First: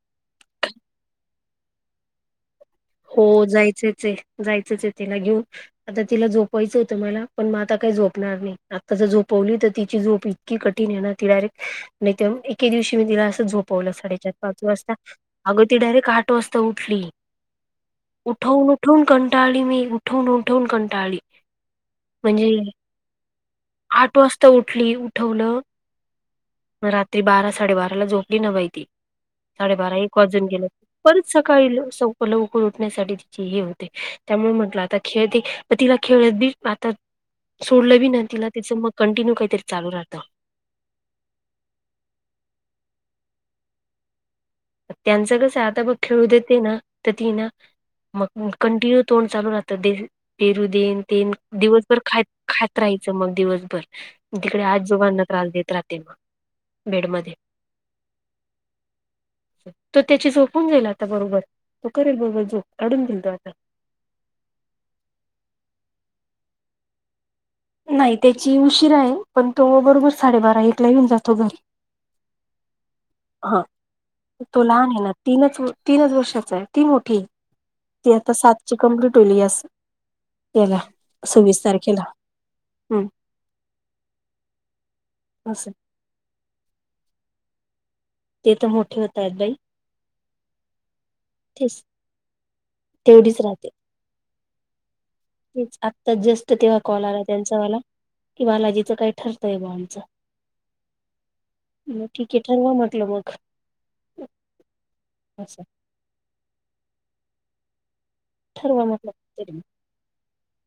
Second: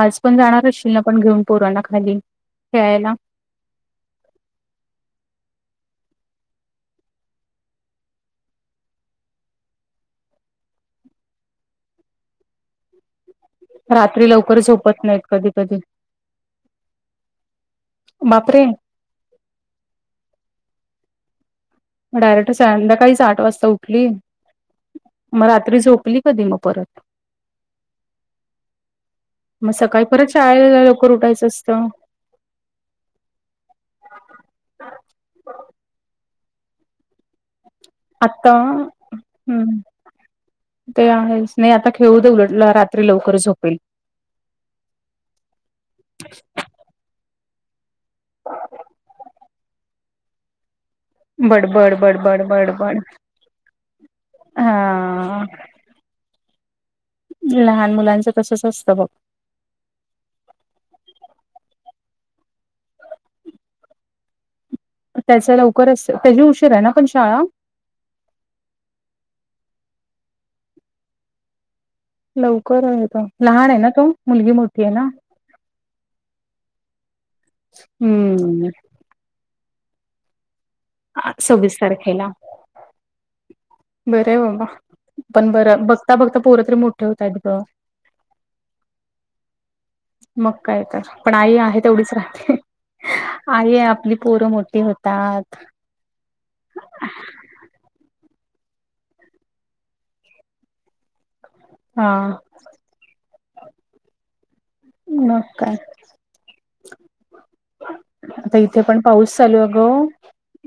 आज पण जाणार असशील ना पण घेऊन पोरांना खाली खेळायला. हो जायचंचय जायचंचय तिला घेऊन. आता तिला झोपवायचं होतं मला पण मग आता काही झोपणार नाही आता जर झोपवली तर तिची झोप हुई. की कठीण आहे ना ती डायरेक्ट नाही तन एके दिवशी मी तिला असं झोप ऊठवलं रात्री साडेचार लवकर पाच वाजता झोपत नाहीत कधी अगं ती कधी डायरेक्ट आठ वाजता उठली बापरे उठवून उठून कंटाळली मी उठवून उठवून कंटाळली मग म्हणजे डायरेक्ट संध्याकाळीच आठ वाजता उठली आठ वाजता उठली मग रात्री झोपली कधी म परत मग रात्री बारा साडेबाराला झोपली न बाई ती मग साडेबारा सकाळी एक परत वाजून गेलं शाळेला लवकर परत उठायचं सकाळी लो असतं सो प लवकर उठण्यासाठी तिचे हे होते त्यामुळे म्हंटलं आता खेळते प तिला खेळत बी आता सोडलं बी ना तिला आता तिचं मग कंटिन्यू काहीतरी हम्म चालू राहतं ते अ हंस नाय आता खेळू दे उलट रात्री लवकर झोपेल त्यांचं कसं आहे आता बघ खेळू देते ना तर ती ना मग कंटिन्यू तोंड चालू राहतं पेरु देन तेन बडबड दिवसभर खात बडबड खात बडबड राहायचं मग दिवसभर तिकडे आजोबांना हा त्रास देत राहत ते बघ बेड मधे ज लहान मुलांचं कसच असतं बघ तो त्याची झोपून जाईल आता बरोबर तो करेल बरोबर झोप काढून दिल तो आता त्याचं लवकरच त्याची उशीर आहे ना पण शाळा नाही त्याची उशीरा आहे पण तो बरोबर साडेबारा एकला येऊन जातो घरी लवकर आहे तो हा लहान आहे ना तो मुलगी मोठी आहे ना तीनच ओ तीनच वर्षाचा आहे ती मोठी आहे ती आता हम्म सातची कंप्लीट होली अस केला हा सव्वीस तारखेला हम्म बरंय बाबा पण असं बरं बघ आता फक्त पोरं तरी मोठी होतायेत गं ते तर मोठी होतायेत मग काय तर पण आई आहे तेच तेवढीच राहते तेवढीच राहते आई आय आपली पोरं मोठी होतात आत्ता जस्ट तेव्हा कॉल आला त्यांचा मला की बालाजीचं काय ठरतय गं आमचं म हा. ठीकेय हो हो म्हटलं मग मग असं काय आता इथे ठरवा पण म्हटलं पाऊस तरी चालू आहे ग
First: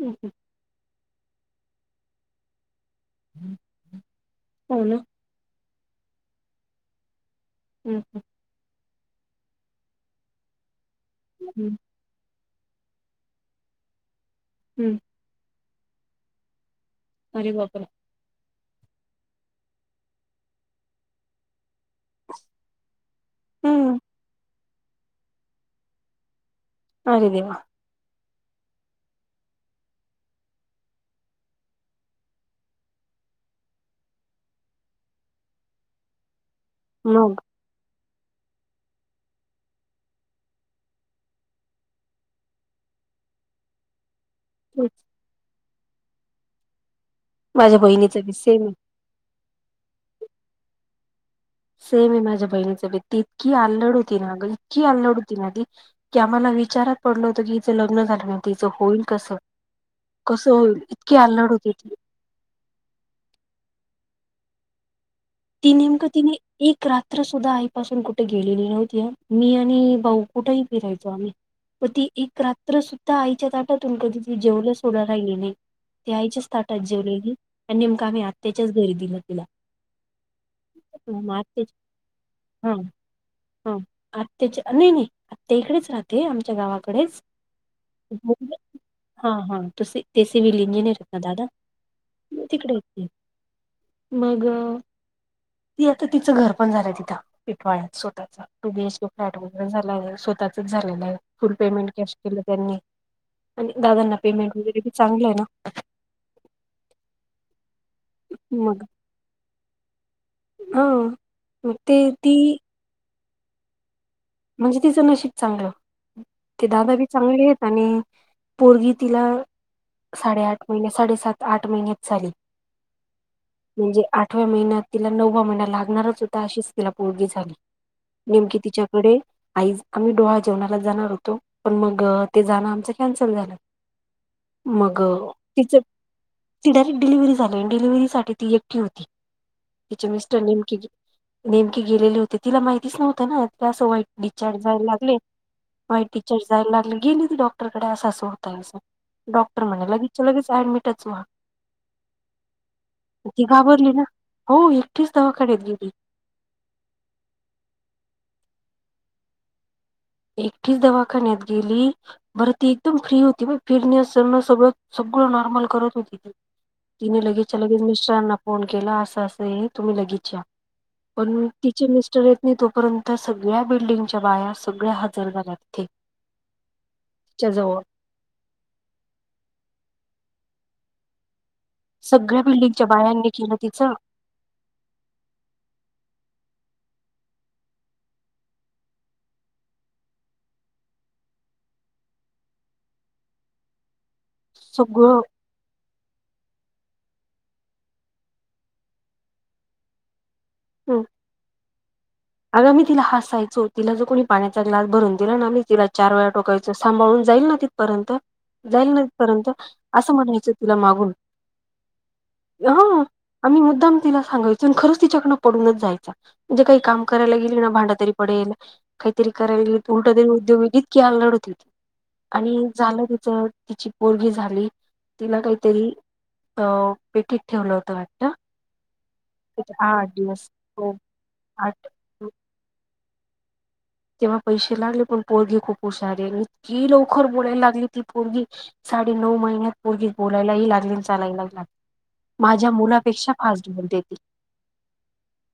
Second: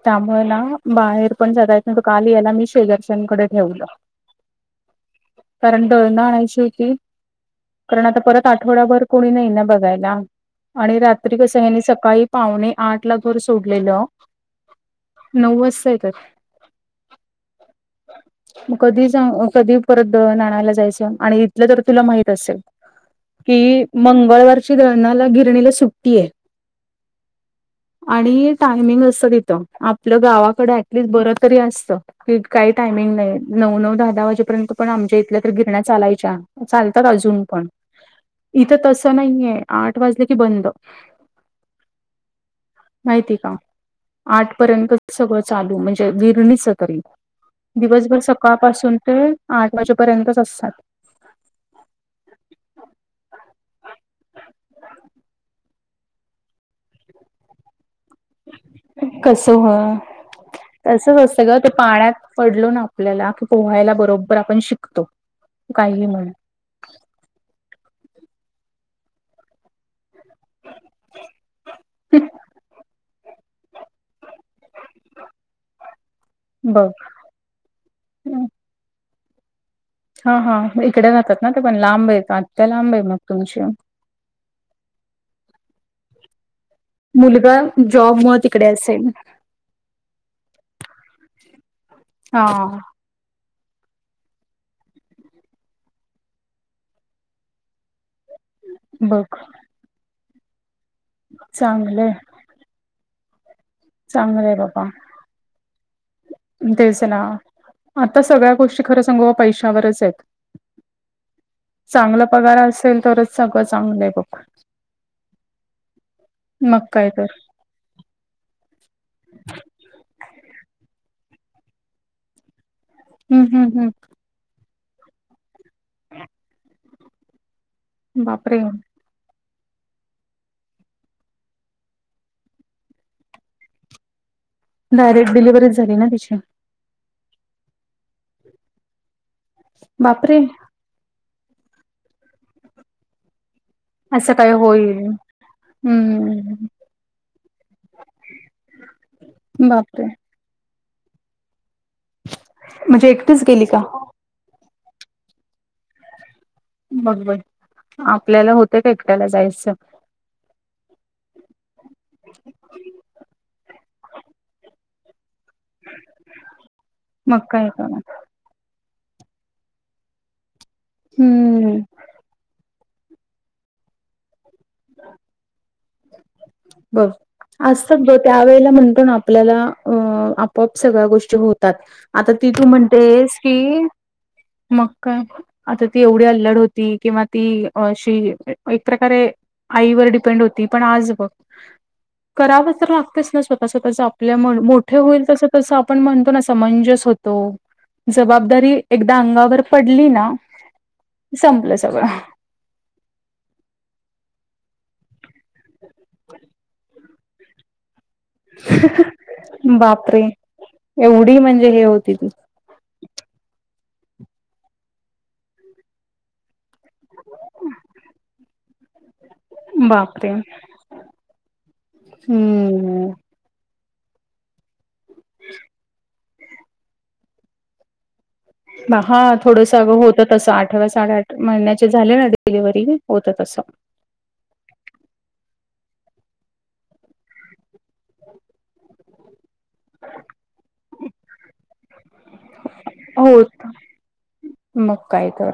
हम्म, त्यामुळे ना बाहेर पण जाता येत नाय काल मी याला शेजारच्यांकडे हम्म. ठेवलं हो ना कारण दळणं आणायची होती हम्म, कारण आता हम्म, परत आठवडाभर कोणी नाही ना बघायला आणि रात्री कसं आहे हम्म, ह्यांनी सकाळी पावणे आठ ला घर सोडलेलं हम्म नऊ वाजता येतात अरे बाप रे कधी जाऊ कधी परत दळण आणायला जायचं आणि इथलं तर तुला माहित असेल की हम्म मंगळवारची दळणाला गिरणीला सुट्टी आहे अरे देवा आणि टायमिंग असतं तिथं आपलं गावाकडे ऍटलिस्ट बर तरी असतं, की काही टायमिंग नाही नऊ नऊ दहा दहा वाजेपर्यंत पण आमच्या इथल्या तर गिरण्या चालायच्या चालतात मग अजून पण इथं तसं नाहीये आठ वाजलं की बंद माहिती का तेच. आठपर्यंतच सगळं चालू म्हणजे गिरणीचं तरी माझ्या बहिणीच दिवसभर बी सेम आहे सकाळपासून ते आठ वाजेपर्यंतच असतात सेम आहे माझ्या बहिणीच बी ती इतकी आल्लड होती ना अ गं इतकी आल्लड होती ना ती, की आम्हाला विचारात पडल होत की हिच लग्न झालं हो तिचं होईल कस कसं हो कसं होईल इतकी तसंच असतं आल्लड ग ते होती ती पाण्यात पडलो ना आपल्याला की पोहायला बरोबर आपण शिकतो. ती काहीही नेमकं म्हण तिने एक रात्र सुद्धा आईपासून कुठे गेलेली नव्हती मी आणि भाऊ कुठेही फिरायचो आम्ही मग ती एक रात्र सुद्धा आईच्या ताटातून कधी ती जेवलं सोडायला येेणे ते आईच्याच ताटात बघ जेवलेली आणि नेमकं आम्ही आत्याच्याच घरी दिल तिला हा हा इकडे मग जातात ना ते पण आत्याच्या लांब आहे आत्या हा लांब आहे मग तुमची हा आत्याच्या नाही नाही आत्या इकडेच राहते आमच्या गावा मुलगा जॉब मुळ तिकडे असेल हा हा तु ते सिवल इंजिनीियर हो ना दादा मग हा तिकडे आहेत मग ती आता तिचं घर पण झालंय तिथं पिठवाळ्यात स्वतःचा टू बी एच के बघ फ्लॅट वगैरे झाला आहे स्वतः झाले आहे फुल पेमेंट चांगलंय कॅश केलं त्यांनी आणि दादांना चांगलंय पेमेंट वगैरे बाबा बी चांगलं आहे ना, तेच ना आता सगळ्या मग गोष्टी खरं सांगू पैशावरच आहेत. हा मग ते चांगला ती पगार असेल तरच सगळं चांगलं आहे बघ, म्हणजे तिचं नशीब चांगलं ते मग दादा बी काय तर चांगले आहेत आणि पोरगी तिला साडे आठ महिन साडेसात आठ महिन्यात झाली हम्म हम्म म्हणजे हम्म आता आठव्या महिन्यात तिला नववा महिना लागणारच होता अशीच तिला पोरगी झाली नेमकी बापरे तिच्याकडे, आईज आम्ही डोहाळ जेवणाला जाणार होतो पण मग ते जाणं आमचं कॅन्सल झालं, मग डायरेक्ट डिलिव्हरीच तिचं झाली ना तिची ती डायरेक्ट डिलव्हरी झाली आणि डिलिव्हरीसाठी ती एकटी होती तिचे बापरे मिस्टर नेमकी नेमकीे गेलेली होते तिला माहितीच नव्हतं ना असं वाईट काय डिस्चार्ज जायला होईल लागले वाईट डिचार्ज हम्म जायला लागले गेले तर डॉक्टरकडे असं अस होततयस डॉक्टर म्हणे बापरे लगेच त्या लगेच अॅडमिट टच वा म्हणजे ती एकटीच गेली का? घाबरली ना, हो एकटीच दवाखान्यात गेली बघ बर आपल्याला होत का एकट्याला जायचं एकटीच दवाखान्यात गेली, बरती एकदम फ्री होती फिरण्यास स सगळं सगळं नॉर्मल करत होती तिने मग लगेचच्या काय लगेच करणार. मिस्टरांना फोन केला असं असं तुम्ही लगेच या पण हम्म तिचे मिस्टर येत नाही तोपर्यंत सगळ्या बिल्डिंगच्या बाया सगळ्या हजर झाल्या तिथे बर तिच्या जवळ आज तर त्यावेेळेला म्हणतो ना आपल्याला अ आपोआप सगळ्या गोष्टी होत तात आता सगळ्या ती तू बिल्डिंगच्या बायांनी म्हणतेस केलं की तिचं मग का, आता ती एवढी अल्लड होती किंवा ती अशी एक प्रकारे आईवर डिपेंड होती पण आज बघ करावं तर लागतंच ना स्वतः स्वतःच आपल्यामुळे मोठे सगळं होईल तस तसं आपण म्हणतो ना समंजस होतो जबाबदारी एकदा अंगावर पडली ना, संपलं सगळं अग आम्ही तिला हासायचो तिला जर कोणी पाण्याचा ग्लास भरून दिला ना मी तिला चार वेळा टोकायचं सांभाळून जाईल ना तिथपर्यंत. जाईल न तिथपर्यंत असं बापरे म्हणायचं तिला मागून. एवढी म्हणजे हे होती ती. ह आम्ही मुद्दाम तिला सांगायचो आणि खरच तिच्याकनं पडूनच जायचा म्हणजे काही काम करायला गेली ना भांड तरी पडेल, काहीतरी कराय गेलं उलट दे बापरे. उद्योग व इतकी अल्लड होती ती आणि झालं हम्म. तिचं तिची पोरगी झाली तिला काहीतरी अ पेटीत ठेवलं होत वाटत हा थोडसं होतं तसं आठवा हो साडेआठ महिन्याच्या आठ झाले डिलवरी होत तसं. तेव्हा पैसे लागले पण पोरगी खूप हुशार आहे इतकी लवकर बोलायला लागली ती पोरगी. साडे नऊ महिन्यात पोरगी बोलायलाही लागली आणि चालायला लागली. माझ्या मुलापेक्षा होत. फास्ट बोलते ती. मग काय तर?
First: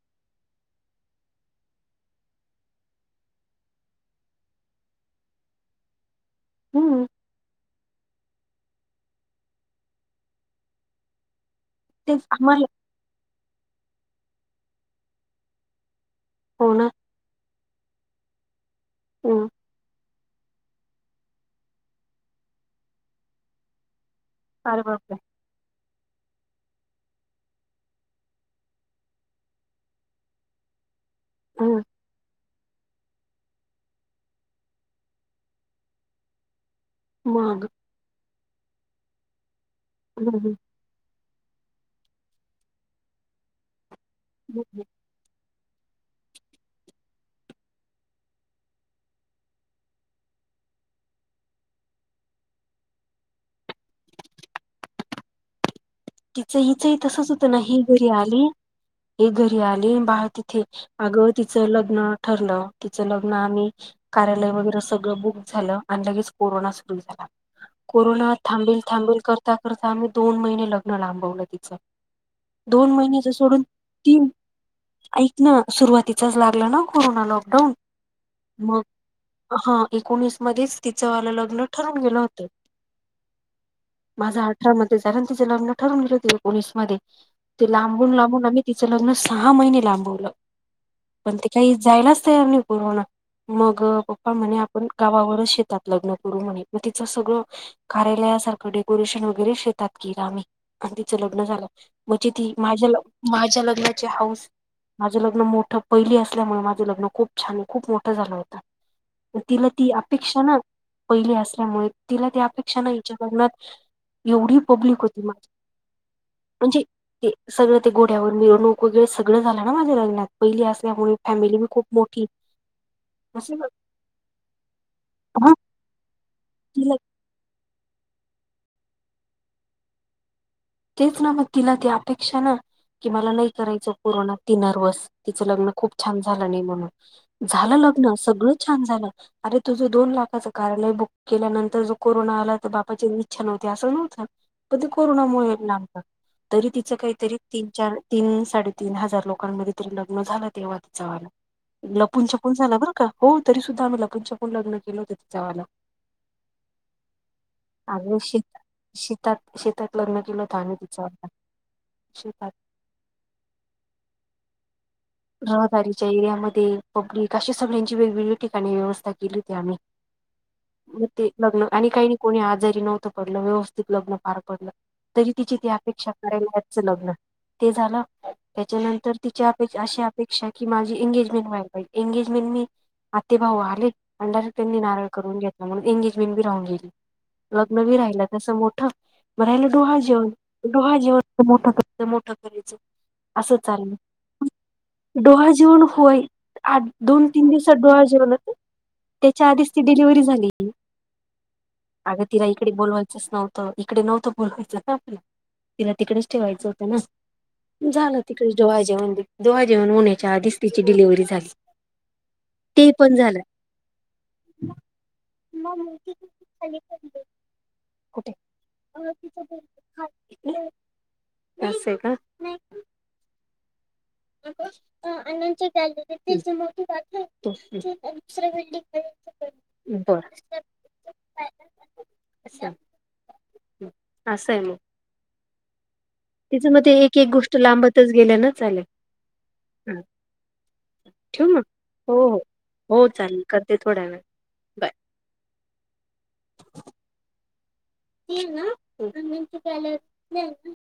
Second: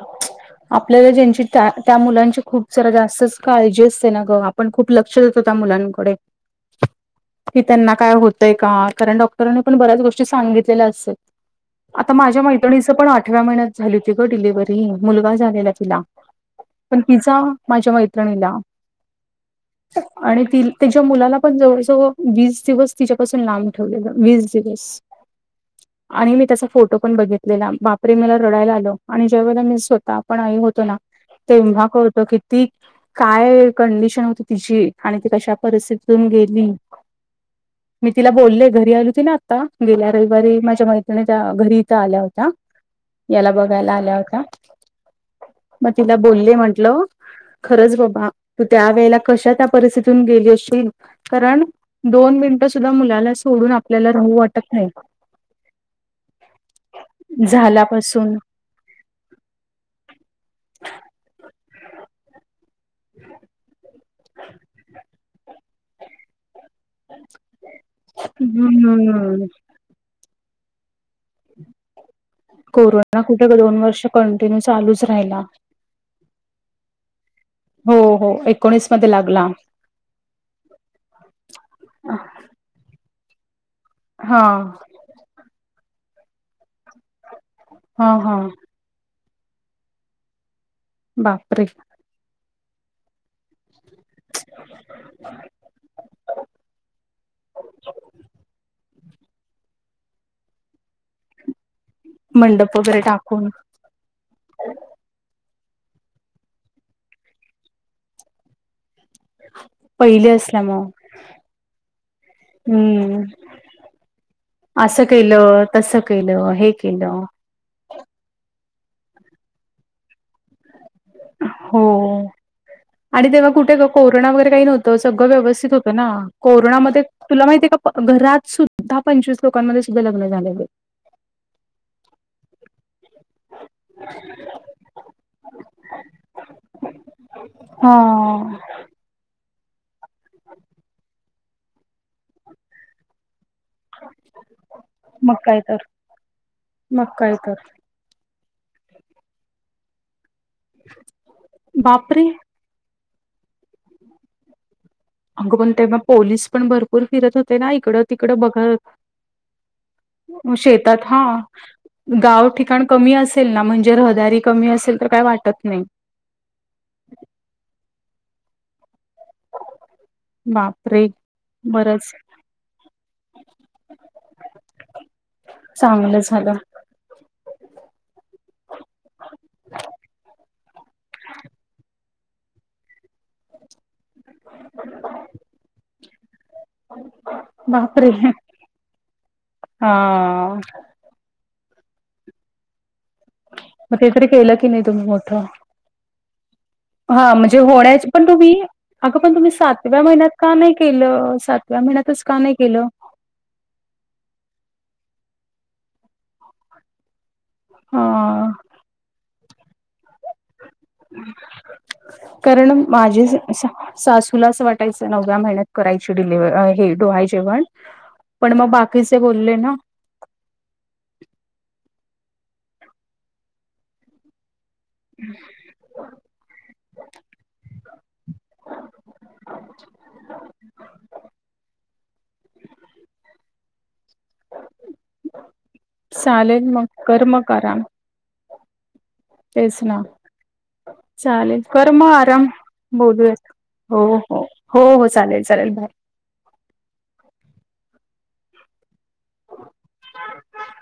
आपल्याला त्यांची त्त्या मुलांची खूप जरा जास्तच काळजी असते ना ग पण खूप लक्ष होत त्या मुलांकडे हम्म की त्यांना काही होतंय का कारण डॉक्टरांनी पण बऱ्याच गोष्टी सांगितलेल्या असते. आता तेच माझ्या आम्हाला मैत्रणीचं पण आठव्या महिन्यात झाली होती ग डिलिव्हरी मुलगा झालेला तिला हो ना पण पिझ्झा माझ्या मैत्रिणीला ह आणि तिच्या मुलाला पण जवळ जवळ वीस दिवस तिच्यापासून लांब ठेवलेलं अरे वीस बापरे! आणि मी त्याचा फोटो पण बघितलेला बापरे म्ह रडायला आल आणि जेव्हा आपण स्वतः पण आई होतो ना हं तेव्हा कळत की की काय कंडिशन होती तिची आणि ती कशा परिस्थितीतून गेली. मग मी तिला बोलले घरी आली होती ना आता गेल्या हम्म. रविवारी माझ्या मैत्रिणी त्या घरी इथं आल्या होत्या. याला बघायला आल्या हो ह ह मग तिला बोलले म्हंटलं. खरंच बाबा तू त्या वेळेला कशा त्या परिस्थितीून गेली असशील कारण दोन मिनिटं सुद्धा मुलाला सोडून आपल्याला राहू वाटत नाही. तिचं हिचंही तसच होतं ना ही घरी झाल्यापासून आली. ही घरी आली आणि बाळ तिथे अगं तिचं लग्न ठरलं. तिचं लग्न आणि कार्यालय वगैरे सगळं बुक झालं आणि लगेच कोरोना कोरोना थांबल थांबल हम्म करता करता आम्ही दोन महिने लग्न लांबवले. तिच दोन कोरोना महिने कुठे ग सोडून दोन वर्ष तीन कंटिन्यू चालूच राहिला ऐकण सुरुवातीचच लागलं न कोरोना लॉकडाऊन हो हो मग एकोणीस मध्ये लागला. हा एकोणीस मध्येच तिचं वाला लग्न ठरून गेलं होत हा माझा अठरा मधे लग्न ठरुन गेल होत एकोणीस मधे ते लांबून हा हा लांबून आम्ही तिचं लग्न सहा महिने लांबवलं पण ते बापरे काही जायलाच तयार नाही कोरोना. मग पप्पा म्हणे आपण गावावरच शेतात लग्न करू म्हणे मग तिचं सगळं कार्यालयासारखं डेकोरेशन वगैरे शेतात केल आम्ही आणि तिचं लग्न झालं. म्हणजे ती मंडप माझ्या वगैरे टाकून माझ्या लग्नाची हाऊस माझं लग्न मोठं पहिली असल्यामुळे माझं लग्न खूप छान खूप मोठं झालं होतं. तिला ती पहिले अपेक्षा ना असल्यामुळे पहिली असल्यामुळे तिला ती अपेक्षा ना हम्म हिच्या लग्नात एवढी पब्लिक असं होती माझी केलं तसं केलं हे केलं. सगळं ते घोड्यावर मिरवणूक वगैरे सगळं झालं ना माझ्या लग्नात पहिली असल्यामुळे फॅमिली बी हो खूप मोठी आणि तेव्हा कुठे मग कोरोना वगैरे काही नव्हतं सगळं व्यवस्थित हो ना तिला कोरोनामध्ये तुला माहिती आहे का घरात सुद्धा पंचवीस लोकांमध्ये सुद्धा लग्न झालेले आहे. तेच ना मग तिला त अपेक्षा ना कि मला नाही करायचं कोरोनात ती नरवस तिचं लग्न खूप छान झालं नाही म्हणून. झालं हा लग्न सगळं छान झालं अरे तुझं दोन लाखाचं कार्यालय बुक केल्यानंतर जो कोरोना आला तर बाबाची इच्छा नव्हती असं नव्हतं पण ते मग कोरोनामुळे काय तर. तरी तिच मग काय काहीतरी तर. तीन चार तीन साडे तीन हजार लोकांमध्ये तरी लग्न झालं. तेव्हा तचावाला बापरे! लपून छपून झाला बरं का हो तरी सुद्धा आम्ही लपूनंच्याापून लग्न केलं होत. अगं पण तेव्हा पोलीस पण भरपूर फिरत होते ना इकडं आम्ही तिकडं शेत बघत शेतात शेतात लग्न केलं होतं आम्ही शेतांत तिच्यावाला हां गावं शेतात ठिकाणं कमी असेलं नां म्हणजे रहदारी कमी असेलं रहदारीच्यां एरियांमध्यें पब्लिक अशा सगळ्यांची वेगवेगळं ठिकाणीं व्यवस्थां केली होती आम्हीं मंग बापरे! ते लग्नं आणि बरंच कांहीं कोणी आजारी नव्हतं पडलं व्यवस्थितं लग्नं पार पडलं तरी तिची तं अपेक्षा चांगलं झालं. करेलचं लग्नं ते झालं त्यांच्यानंतर तिची अपे अशी अपेक्षा की मांझी एंगेजमेंट व्हांयला पाहिजे एंगेजमेंट मी आते भाऊ आलें अंडारेक त्यांनी नारळ करूंन घेतलां म्हणूंन एंगेजमेंट बी राहूंन गेली लग्नं वि बापरे! राहिलां तसं मोठं म राहिलं हा डोहां जेवणं डोहां जेवण मोठं करायचं मोठं करायचं असं चाललं तीकडे केलं की नाहीं तुम्हीं मोठं डोहाळ जेवण होय आठ दोन हां तीन म्हणजे दिवसात होण्यां डोहाळ पणं जेवण होत. तुम्हीं अगं पणं त्याच्या तुम्हीं आधीच ती सातव्यां डिलिव्हरी महिन्यांत झाली. कां नाहीं केलं सात त्यां महिन्यांचं अगं कां तिला नाहीं इकडे केलं बोलवायचंच नव्हतं इकडे नव्हतं बोवायचं नां आपलां तिलां तिकडेचं ठेवायचं होतं नां हा झालं तिकडे डोवाळे जेवणं डोवाळे जेवणं होण्यांच्या आधीस तिची डिलिव्हरी झाली कारणं ते पण माझे झालं सासूलां असं वाटतं काही नवव्यां महिन्यांत करायंची डोल्हाडे जेवणं कुठे पणं मंग बाकीचे बोलले नां असं आहे कां ह [unintelligible] आनंदच्यां गॅलरीतं तं मोठी दुसरं बिल्डिंग करां बरं [unintelligible] असं आहे मंग चालेल तिथं मग मध्यें एक कर एक मग गोष्टं लांबतचं गेल्यानं चाले तेस नां ठेव चांलेल मग करं मं हो हो आंराम हो चालेल बोलुयांत करते हो थोड्या हो हो हो चालेलं चालेलं बांय ना [unintelligible]